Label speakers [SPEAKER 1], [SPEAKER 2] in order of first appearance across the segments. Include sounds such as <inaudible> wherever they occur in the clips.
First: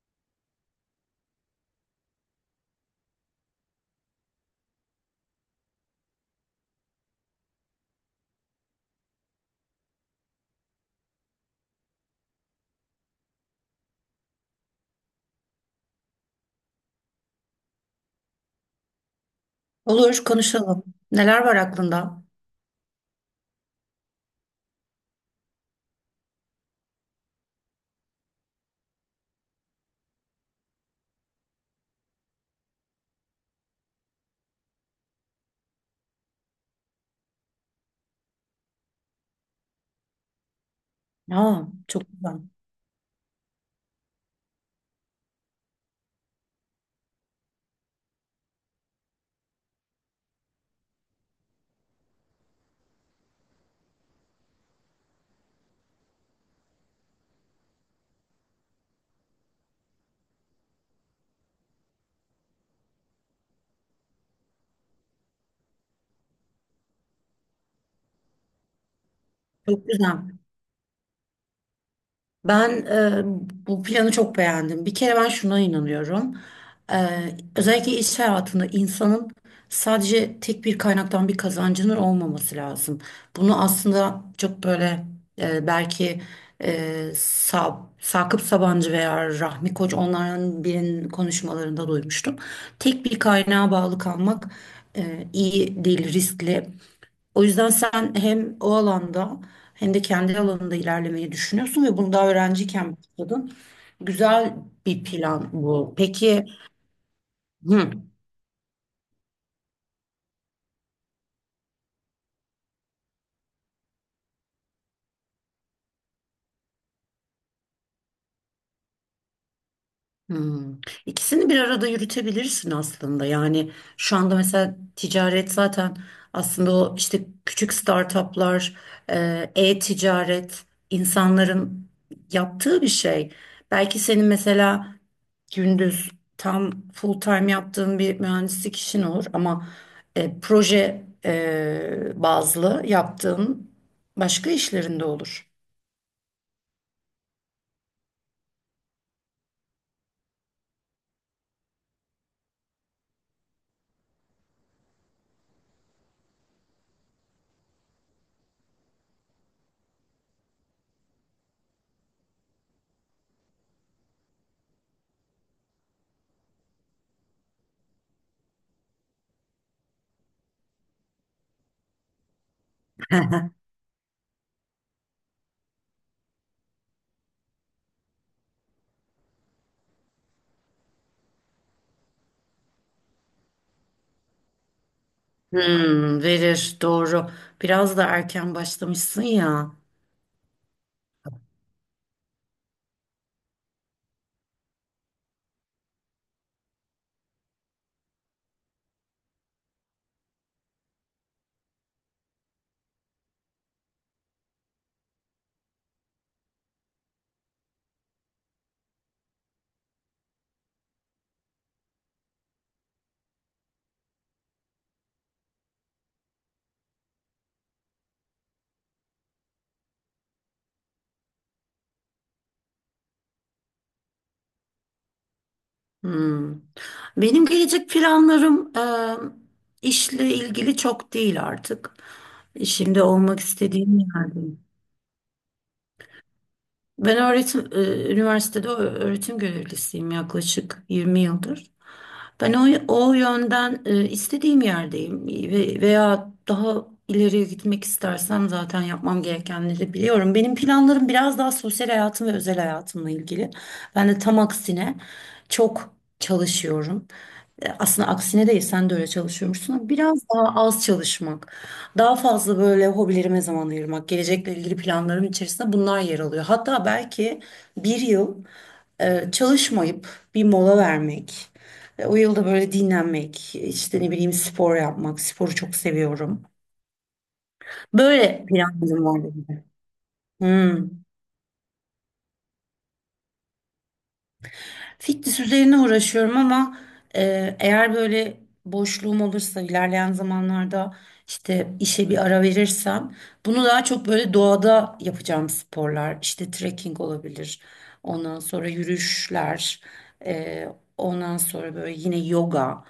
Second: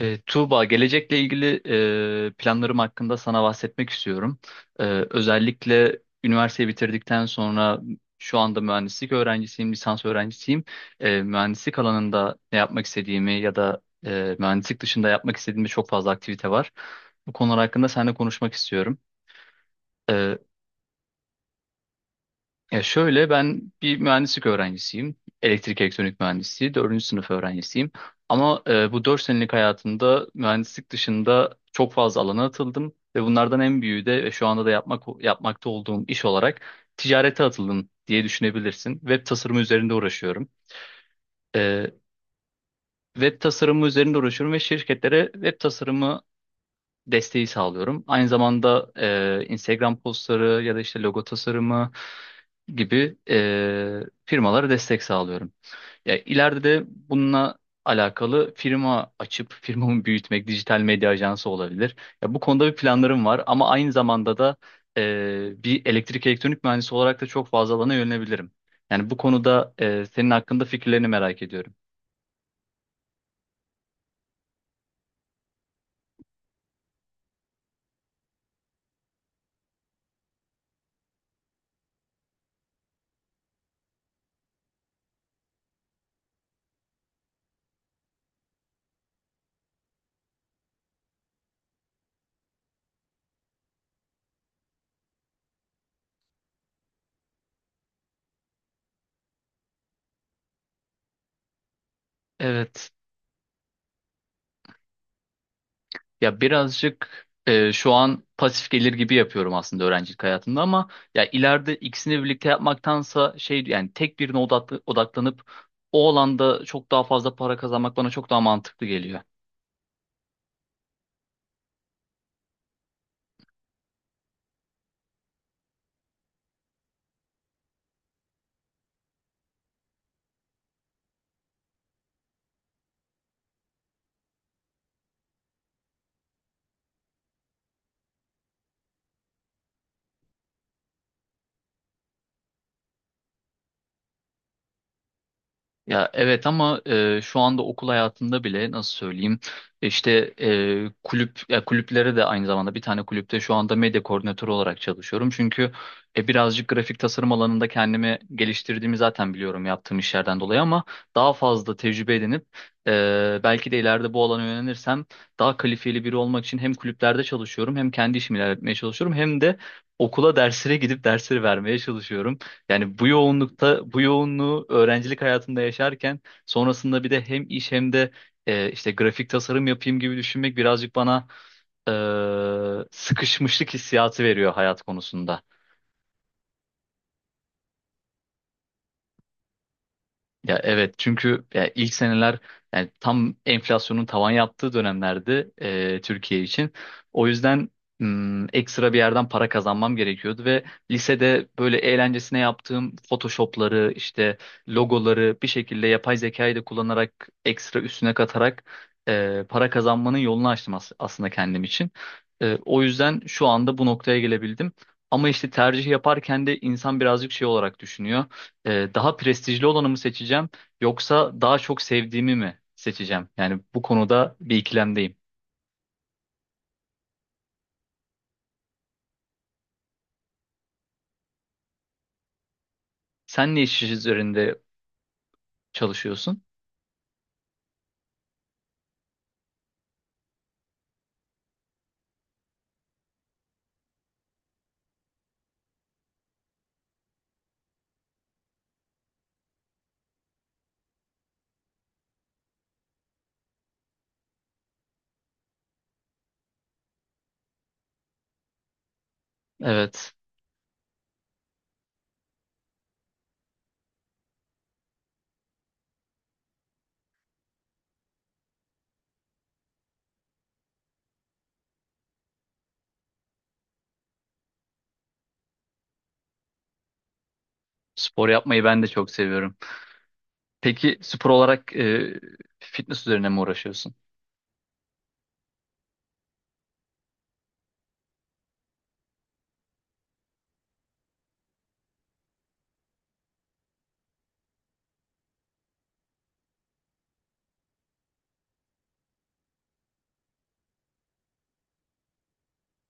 [SPEAKER 1] Tuğba, gelecekle ilgili planlarım hakkında sana bahsetmek istiyorum. E, özellikle üniversiteyi bitirdikten sonra şu anda mühendislik öğrencisiyim, lisans öğrencisiyim. Mühendislik alanında ne yapmak istediğimi ya da mühendislik dışında yapmak istediğimde çok fazla aktivite var. Bu konular hakkında seninle konuşmak istiyorum.
[SPEAKER 2] Olur
[SPEAKER 1] Ee,
[SPEAKER 2] konuşalım. Neler var aklında?
[SPEAKER 1] Ya şöyle ben bir mühendislik öğrencisiyim. Elektrik elektronik mühendisliği dördüncü sınıf öğrencisiyim. Ama bu dört senelik hayatımda mühendislik dışında çok fazla alana atıldım. Ve bunlardan en büyüğü de ve şu anda da yapmakta olduğum iş olarak ticarete atıldım diye düşünebilirsin. Web tasarımı üzerinde uğraşıyorum.
[SPEAKER 2] Aa,
[SPEAKER 1] E,
[SPEAKER 2] çok güzel.
[SPEAKER 1] web tasarımı üzerinde uğraşıyorum ve şirketlere web tasarımı desteği sağlıyorum. Aynı zamanda Instagram postları ya da işte logo tasarımı gibi firmalara destek sağlıyorum. Ya ileride de bununla alakalı firma açıp <laughs> firmamı büyütmek, dijital medya ajansı olabilir. Ya bu konuda bir planlarım var ama aynı zamanda da bir elektrik elektronik mühendisi olarak da çok fazla alana yönelebilirim. Yani bu konuda
[SPEAKER 2] Çok
[SPEAKER 1] senin
[SPEAKER 2] güzel.
[SPEAKER 1] hakkında fikirlerini merak ediyorum.
[SPEAKER 2] Ben e, bu planı çok beğendim. Bir kere ben şuna inanıyorum. E, Özellikle iş hayatında insanın sadece tek bir kaynaktan bir kazancının olmaması lazım. Bunu aslında çok böyle belki e, Sakıp Sabancı veya Rahmi Koç, onların birinin konuşmalarında duymuştum. Tek bir kaynağa bağlı kalmak iyi değil, riskli. O yüzden sen hem o alanda hem de kendi alanında ilerlemeyi düşünüyorsun ve bunu daha
[SPEAKER 1] Evet.
[SPEAKER 2] öğrenciyken başladın. Güzel bir plan bu.
[SPEAKER 1] Ya
[SPEAKER 2] Peki.
[SPEAKER 1] birazcık
[SPEAKER 2] Hı.
[SPEAKER 1] şu an pasif gelir gibi yapıyorum aslında öğrencilik hayatımda ama ya ileride ikisini birlikte yapmaktansa şey yani tek birine odaklanıp o alanda çok daha fazla para kazanmak bana çok daha mantıklı geliyor.
[SPEAKER 2] Hmm. İkisini bir arada yürütebilirsin aslında. Yani şu anda mesela ticaret zaten aslında o işte küçük startuplar, e-ticaret insanların yaptığı bir şey. Belki senin mesela gündüz tam full time yaptığın bir mühendislik işin olur, ama proje bazlı yaptığın başka işlerinde olur.
[SPEAKER 1] Ya evet ama şu anda okul hayatında bile nasıl söyleyeyim işte kulüplere de aynı zamanda bir tane kulüpte şu anda medya koordinatörü olarak çalışıyorum. Çünkü birazcık grafik tasarım alanında kendimi geliştirdiğimi zaten biliyorum yaptığım işlerden dolayı ama daha fazla tecrübe edinip belki de ileride bu alana yönelirsem daha kalifiyeli biri olmak için hem kulüplerde çalışıyorum hem kendi işimi ilerletmeye çalışıyorum hem de okula derslere gidip dersleri vermeye çalışıyorum. Yani bu yoğunluğu öğrencilik hayatında yaşarken sonrasında bir de hem iş hem de işte grafik tasarım yapayım gibi düşünmek birazcık bana sıkışmışlık hissiyatı veriyor hayat konusunda.
[SPEAKER 2] Hmm, verir doğru. Biraz da erken başlamışsın ya.
[SPEAKER 1] Ya evet çünkü ya ilk seneler yani tam enflasyonun tavan yaptığı dönemlerdi Türkiye için. O yüzden ekstra bir yerden para kazanmam gerekiyordu ve lisede böyle eğlencesine yaptığım Photoshop'ları işte logoları bir şekilde yapay zekayı da kullanarak ekstra üstüne katarak para kazanmanın yolunu açtım aslında kendim için. O yüzden şu anda bu noktaya gelebildim. Ama işte tercih yaparken de insan birazcık şey olarak düşünüyor, daha prestijli olanı mı seçeceğim yoksa daha çok sevdiğimi mi seçeceğim? Yani bu konuda bir ikilemdeyim.
[SPEAKER 2] Hmm. Benim gelecek planlarım işle ilgili çok değil artık. Şimdi olmak
[SPEAKER 1] Sen ne iş
[SPEAKER 2] istediğim
[SPEAKER 1] üzerinde
[SPEAKER 2] yerdeyim.
[SPEAKER 1] çalışıyorsun?
[SPEAKER 2] Ben üniversitede öğretim görevlisiyim yaklaşık 20 yıldır. Ben o yönden istediğim yerdeyim, veya daha ileriye gitmek istersem zaten yapmam gerekenleri biliyorum. Benim planlarım biraz daha sosyal hayatım ve özel hayatımla ilgili. Ben de tam aksine çok çalışıyorum. Aslında aksine değil, sen de öyle çalışıyormuşsun, ama
[SPEAKER 1] Evet,
[SPEAKER 2] biraz daha az çalışmak, daha fazla böyle hobilerime zaman ayırmak, gelecekle ilgili planlarım içerisinde bunlar yer alıyor. Hatta belki bir yıl çalışmayıp bir mola vermek. Ve o yılda böyle dinlenmek, işte ne bileyim spor yapmak, sporu çok seviyorum.
[SPEAKER 1] spor
[SPEAKER 2] Böyle
[SPEAKER 1] yapmayı ben de
[SPEAKER 2] planlarım
[SPEAKER 1] çok
[SPEAKER 2] vardı
[SPEAKER 1] seviyorum.
[SPEAKER 2] gibi. Hmm.
[SPEAKER 1] Peki spor olarak fitness üzerine mi uğraşıyorsun?
[SPEAKER 2] Fitness üzerine uğraşıyorum, ama eğer böyle boşluğum olursa ilerleyen zamanlarda, işte işe bir ara verirsem, bunu daha çok böyle doğada yapacağım sporlar, işte trekking olabilir, ondan sonra yürüyüşler, e, ondan sonra böyle yine yoga,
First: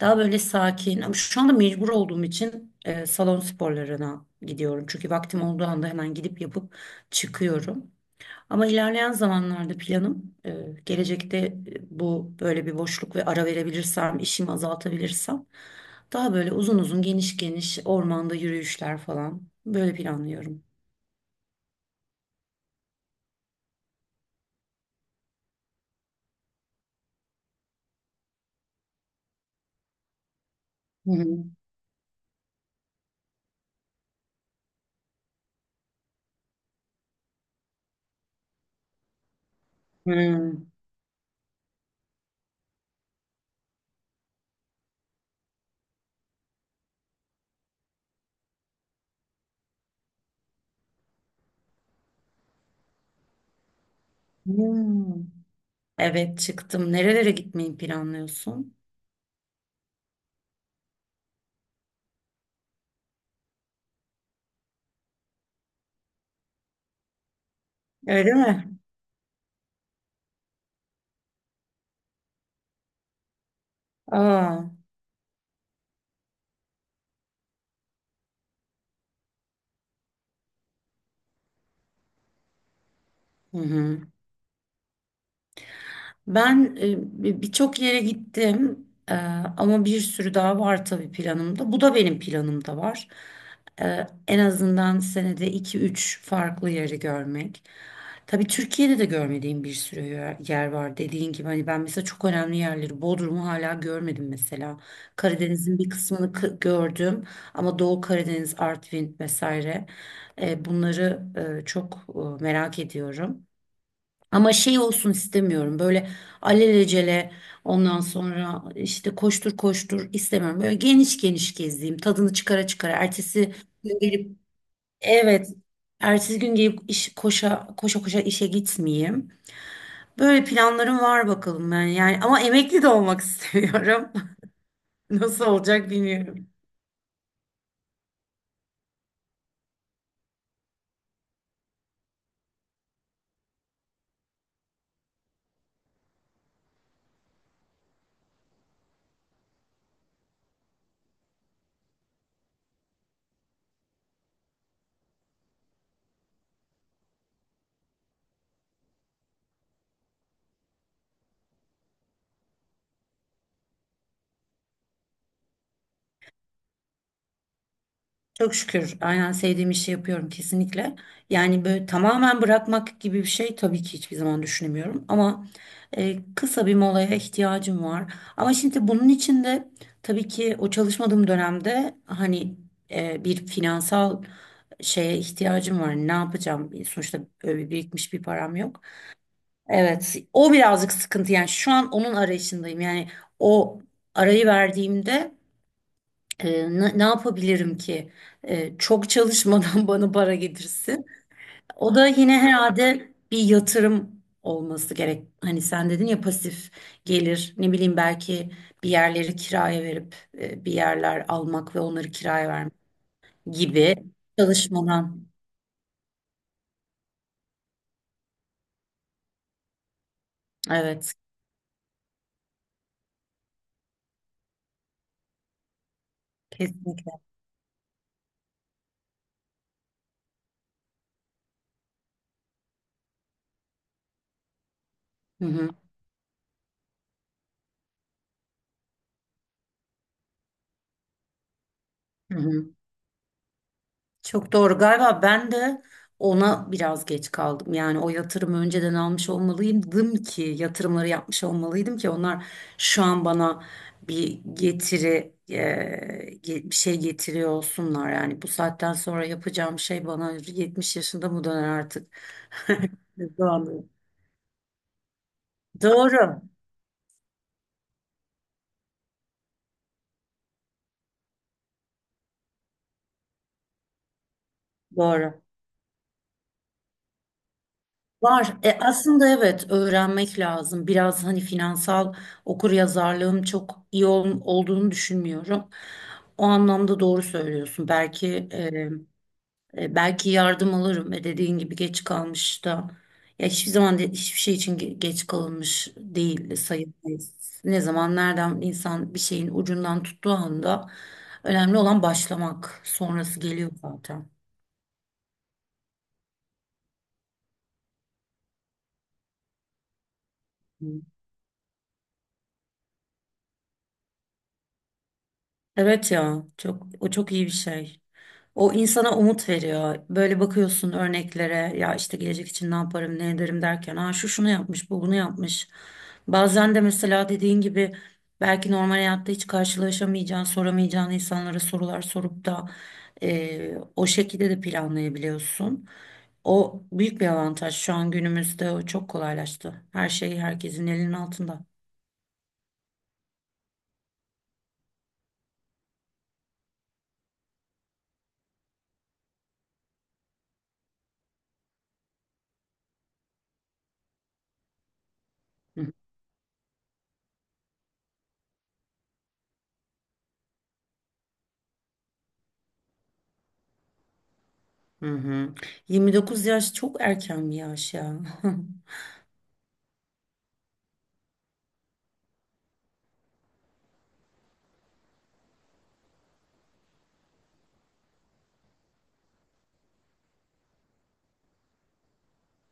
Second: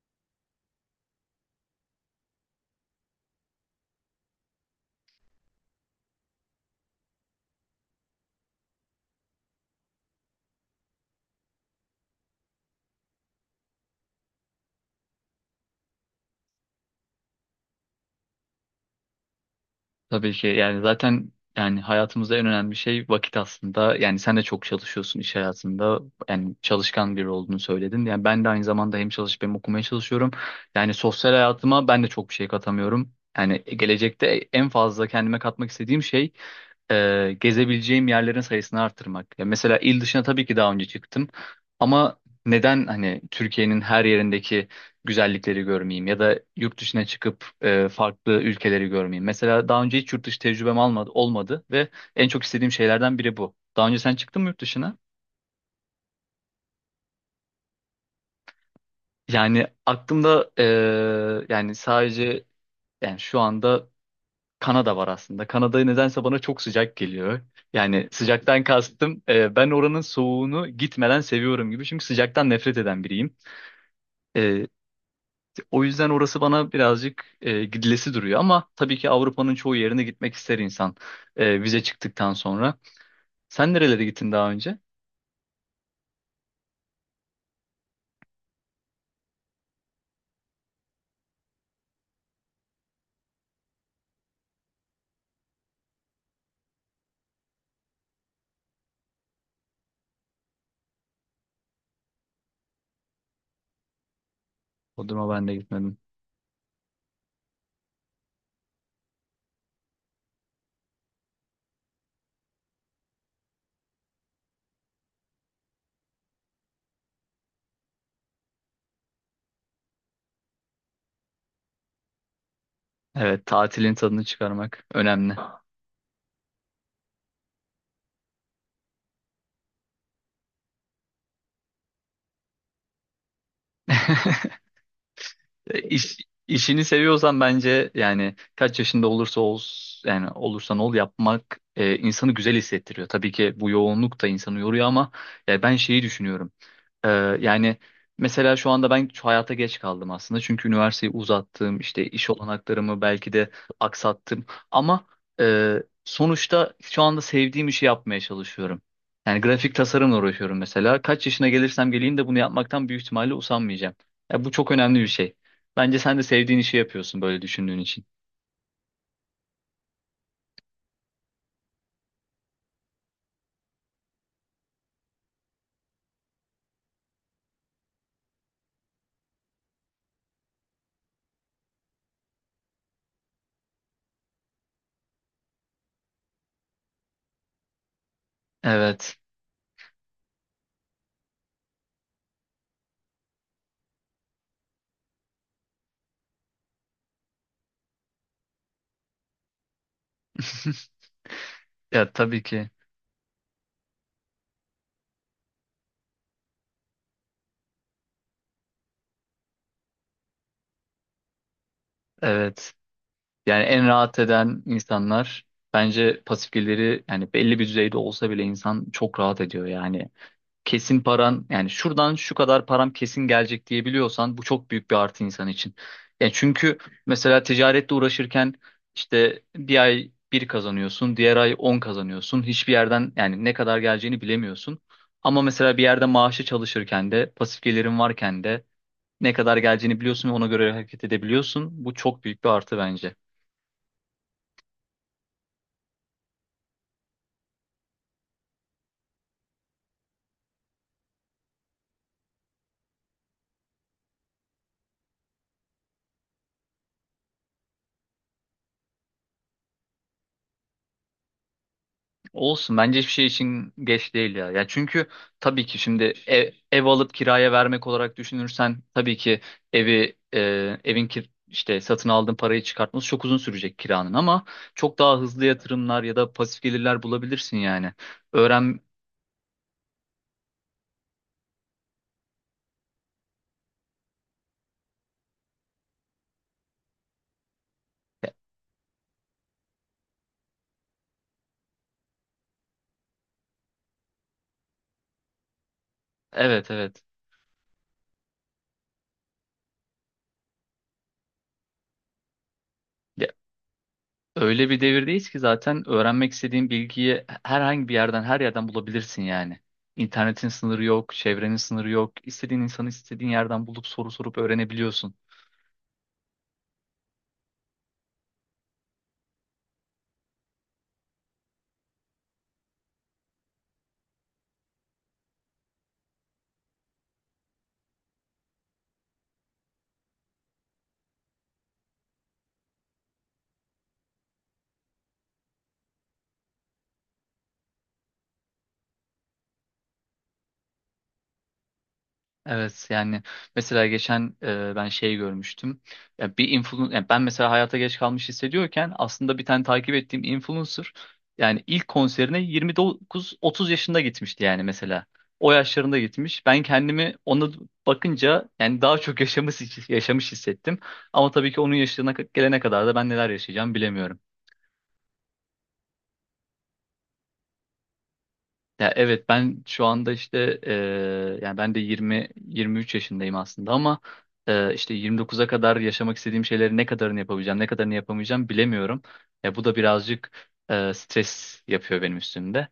[SPEAKER 2] daha böyle sakin. Ama şu anda mecbur olduğum için salon sporlarına gidiyorum, çünkü vaktim olduğu anda hemen gidip yapıp çıkıyorum. Ama ilerleyen zamanlarda planım gelecekte bu böyle bir boşluk ve ara verebilirsem, işimi azaltabilirsem, daha böyle uzun uzun geniş geniş ormanda yürüyüşler falan, böyle
[SPEAKER 1] Tabii ki
[SPEAKER 2] planlıyorum.
[SPEAKER 1] yani zaten yani hayatımızda en önemli şey vakit aslında. Yani sen de çok çalışıyorsun iş hayatında. Yani çalışkan biri olduğunu söyledin. Yani ben de aynı zamanda hem çalışıp hem okumaya çalışıyorum. Yani
[SPEAKER 2] Hı
[SPEAKER 1] sosyal
[SPEAKER 2] hı.
[SPEAKER 1] hayatıma ben de çok bir şey katamıyorum. Yani gelecekte en fazla kendime katmak istediğim şey gezebileceğim yerlerin sayısını artırmak. Ya mesela il dışına tabii ki daha önce çıktım ama neden hani Türkiye'nin her yerindeki güzellikleri görmeyeyim ya da yurt dışına çıkıp farklı ülkeleri görmeyeyim. Mesela daha önce hiç yurt dışı tecrübem olmadı ve en çok istediğim şeylerden biri bu. Daha önce sen çıktın mı yurt dışına?
[SPEAKER 2] Hmm. Evet, çıktım. Nerelere gitmeyi planlıyorsun?
[SPEAKER 1] Yani aklımda yani sadece yani şu anda Kanada var aslında. Kanada nedense bana çok sıcak geliyor. Yani
[SPEAKER 2] Öyle
[SPEAKER 1] sıcaktan
[SPEAKER 2] mi?
[SPEAKER 1] kastım ben oranın soğuğunu gitmeden seviyorum gibi. Çünkü sıcaktan nefret eden biriyim.
[SPEAKER 2] Aa,
[SPEAKER 1] E, o yüzden orası bana birazcık gidilesi duruyor. Ama tabii ki Avrupa'nın çoğu yerine gitmek ister insan vize çıktıktan sonra.
[SPEAKER 2] hı
[SPEAKER 1] Sen
[SPEAKER 2] hı.
[SPEAKER 1] nerelere gittin daha önce?
[SPEAKER 2] Ben birçok yere gittim, ama bir sürü daha var tabii planımda. Bu da benim planımda var. En azından senede iki üç farklı yeri görmek. Tabii Türkiye'de de görmediğim bir sürü yer var. Dediğin gibi, hani ben mesela çok önemli yerleri, Bodrum'u hala görmedim mesela.
[SPEAKER 1] Bodrum'a ben de
[SPEAKER 2] Karadeniz'in bir
[SPEAKER 1] gitmedim.
[SPEAKER 2] kısmını gördüm, ama Doğu Karadeniz, Artvin vesaire, bunları çok merak ediyorum. Ama şey olsun istemiyorum. Böyle alelacele, ondan sonra işte koştur koştur istemiyorum. Böyle geniş geniş gezeyim. Tadını çıkara çıkara.
[SPEAKER 1] Evet,
[SPEAKER 2] Ertesi
[SPEAKER 1] tatilin
[SPEAKER 2] gün
[SPEAKER 1] tadını
[SPEAKER 2] gelip,
[SPEAKER 1] çıkarmak önemli.
[SPEAKER 2] evet. Ertesi gün gelip koşa koşa koşa işe gitmeyeyim. Böyle planlarım var bakalım ben yani. Ama emekli de olmak <laughs> istiyorum.
[SPEAKER 1] <laughs>
[SPEAKER 2] Nasıl
[SPEAKER 1] E,
[SPEAKER 2] olacak
[SPEAKER 1] İş,
[SPEAKER 2] bilmiyorum.
[SPEAKER 1] işini seviyorsan bence yani kaç yaşında olursa ol yani olursan ol yapmak insanı güzel hissettiriyor. Tabii ki bu yoğunluk da insanı yoruyor ama ya ben şeyi düşünüyorum. E, Yani mesela şu anda ben şu hayata geç kaldım aslında. Çünkü üniversiteyi uzattım, işte iş olanaklarımı belki de aksattım ama e, sonuçta şu anda sevdiğim işi yapmaya çalışıyorum. Yani grafik tasarımla uğraşıyorum mesela. Kaç yaşına gelirsem geleyim de bunu yapmaktan büyük ihtimalle usanmayacağım. Ya bu çok önemli bir şey. Bence sen de sevdiğin işi yapıyorsun böyle düşündüğün için.
[SPEAKER 2] Çok şükür, aynen, sevdiğim işi yapıyorum kesinlikle. Yani böyle tamamen bırakmak gibi bir şey tabii ki hiçbir zaman düşünemiyorum. Ama kısa bir molaya ihtiyacım var. Ama şimdi bunun için de tabii ki o çalışmadığım dönemde hani bir finansal şeye ihtiyacım var. Ne yapacağım? Sonuçta öyle birikmiş bir param yok.
[SPEAKER 1] Evet.
[SPEAKER 2] Evet, o birazcık sıkıntı. Yani şu an onun arayışındayım. Yani o arayı verdiğimde ne yapabilirim ki? Çok çalışmadan <laughs> bana para
[SPEAKER 1] <laughs>
[SPEAKER 2] getirsin. O da
[SPEAKER 1] Ya
[SPEAKER 2] yine
[SPEAKER 1] tabii ki.
[SPEAKER 2] herhalde bir yatırım olması gerek. Hani sen dedin ya, pasif gelir. Ne bileyim, belki bir yerleri kiraya verip bir yerler almak ve onları kiraya vermek
[SPEAKER 1] Evet. Yani en
[SPEAKER 2] gibi,
[SPEAKER 1] rahat eden
[SPEAKER 2] çalışmadan.
[SPEAKER 1] insanlar bence pasif geliri yani belli bir düzeyde olsa bile insan çok rahat ediyor yani. Kesin
[SPEAKER 2] Evet,
[SPEAKER 1] paran yani şuradan şu kadar param kesin gelecek diyebiliyorsan bu çok büyük bir artı insan için. Yani çünkü
[SPEAKER 2] kesinlikle.
[SPEAKER 1] mesela ticaretle uğraşırken işte bir ay bir kazanıyorsun, diğer ay 10 kazanıyorsun. Hiçbir yerden yani ne kadar geleceğini bilemiyorsun. Ama
[SPEAKER 2] Hı hı.
[SPEAKER 1] mesela bir yerde maaşı çalışırken de pasif gelirin varken de ne kadar geleceğini biliyorsun ve ona göre hareket edebiliyorsun. Bu çok
[SPEAKER 2] Hı
[SPEAKER 1] büyük bir
[SPEAKER 2] hı.
[SPEAKER 1] artı bence.
[SPEAKER 2] Çok doğru. Galiba ben de ona biraz geç kaldım. Yani o yatırımı önceden almış olmalıydım, ki yatırımları yapmış olmalıydım ki onlar şu an bana bir getiri bir şey getiriyor olsunlar. Yani bu saatten sonra yapacağım şey bana 70 yaşında mı döner artık?
[SPEAKER 1] Olsun bence
[SPEAKER 2] <laughs>
[SPEAKER 1] hiçbir şey için
[SPEAKER 2] Doğru.
[SPEAKER 1] geç değil ya. Ya çünkü tabii ki şimdi
[SPEAKER 2] Doğru.
[SPEAKER 1] ev alıp kiraya vermek olarak düşünürsen tabii ki evi e, evin kir işte satın aldığın parayı çıkartması çok uzun sürecek kiranın ama çok daha
[SPEAKER 2] Doğru.
[SPEAKER 1] hızlı yatırımlar ya da pasif gelirler bulabilirsin yani.
[SPEAKER 2] Var.
[SPEAKER 1] Öğren
[SPEAKER 2] Aslında evet, öğrenmek lazım. Biraz hani finansal okuryazarlığım çok iyi olduğunu düşünmüyorum. O anlamda doğru söylüyorsun. Belki belki yardım alırım. Ve dediğin gibi geç kalmış da, ya hiçbir zaman, hiçbir şey için geç kalınmış değil
[SPEAKER 1] evet, evet.
[SPEAKER 2] sayılmayız. Ne zaman nereden insan bir şeyin ucundan tuttuğu anda, önemli olan başlamak.
[SPEAKER 1] Ya,
[SPEAKER 2] Sonrası geliyor zaten.
[SPEAKER 1] öyle bir devirdeyiz ki zaten öğrenmek istediğin bilgiyi herhangi bir yerden her yerden bulabilirsin yani. İnternetin sınırı
[SPEAKER 2] Hı.
[SPEAKER 1] yok, çevrenin sınırı yok. İstediğin insanı istediğin yerden bulup soru sorup öğrenebiliyorsun.
[SPEAKER 2] Evet ya, çok, o çok iyi bir şey. O insana umut veriyor. Böyle bakıyorsun örneklere, ya işte gelecek için ne yaparım ne ederim derken, ha şu şunu yapmış, bu bunu yapmış. Bazen de mesela dediğin gibi, belki normal hayatta hiç karşılaşamayacağın, soramayacağın insanlara sorular sorup da o şekilde de planlayabiliyorsun. O büyük bir avantaj, şu an günümüzde o çok kolaylaştı. Her şey herkesin elinin altında.
[SPEAKER 1] Evet yani mesela geçen ben şey görmüştüm. Ya bir influencer yani ben mesela hayata geç kalmış hissediyorken aslında bir tane takip ettiğim influencer yani ilk konserine 29-30 yaşında gitmişti yani mesela. O yaşlarında gitmiş. Ben kendimi ona bakınca yani daha çok yaşamış yaşamış hissettim. Ama tabii ki onun yaşına gelene kadar da ben neler yaşayacağım bilemiyorum.
[SPEAKER 2] Hı hı. 29 yaş çok erken bir yaş ya. <laughs>
[SPEAKER 1] Ya evet ben şu anda işte yani ben de 20 23 yaşındayım aslında ama işte 29'a kadar yaşamak istediğim şeyleri ne kadarını yapabileceğim, ne kadarını yapamayacağım bilemiyorum. Ya bu da birazcık stres yapıyor benim üstümde.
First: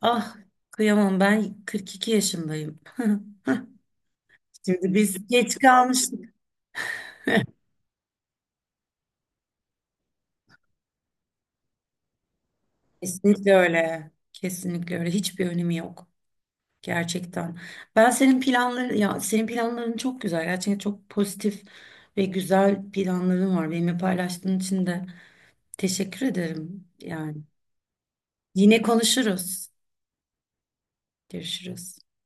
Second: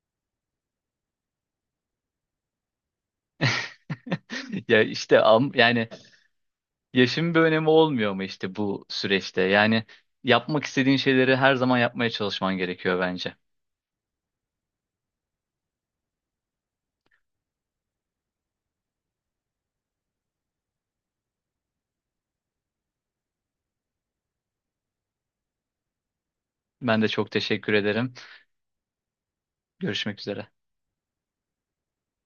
[SPEAKER 2] Ah, kıyamam, ben 42 yaşındayım.
[SPEAKER 1] <laughs> Ya
[SPEAKER 2] Şimdi
[SPEAKER 1] işte
[SPEAKER 2] biz geç
[SPEAKER 1] yani
[SPEAKER 2] kalmıştık.
[SPEAKER 1] yaşın bir önemi olmuyor mu işte bu süreçte? Yani yapmak istediğin şeyleri her zaman yapmaya çalışman gerekiyor bence.
[SPEAKER 2] Kesinlikle öyle. Kesinlikle öyle. Hiçbir önemi yok. Gerçekten. Ben senin planların çok güzel. Gerçekten çok pozitif ve güzel planların var. Benimle paylaştığın için de teşekkür ederim.
[SPEAKER 1] Ben de çok
[SPEAKER 2] Yani
[SPEAKER 1] teşekkür ederim.
[SPEAKER 2] yine konuşuruz.
[SPEAKER 1] Görüşmek üzere.
[SPEAKER 2] Görüşürüz.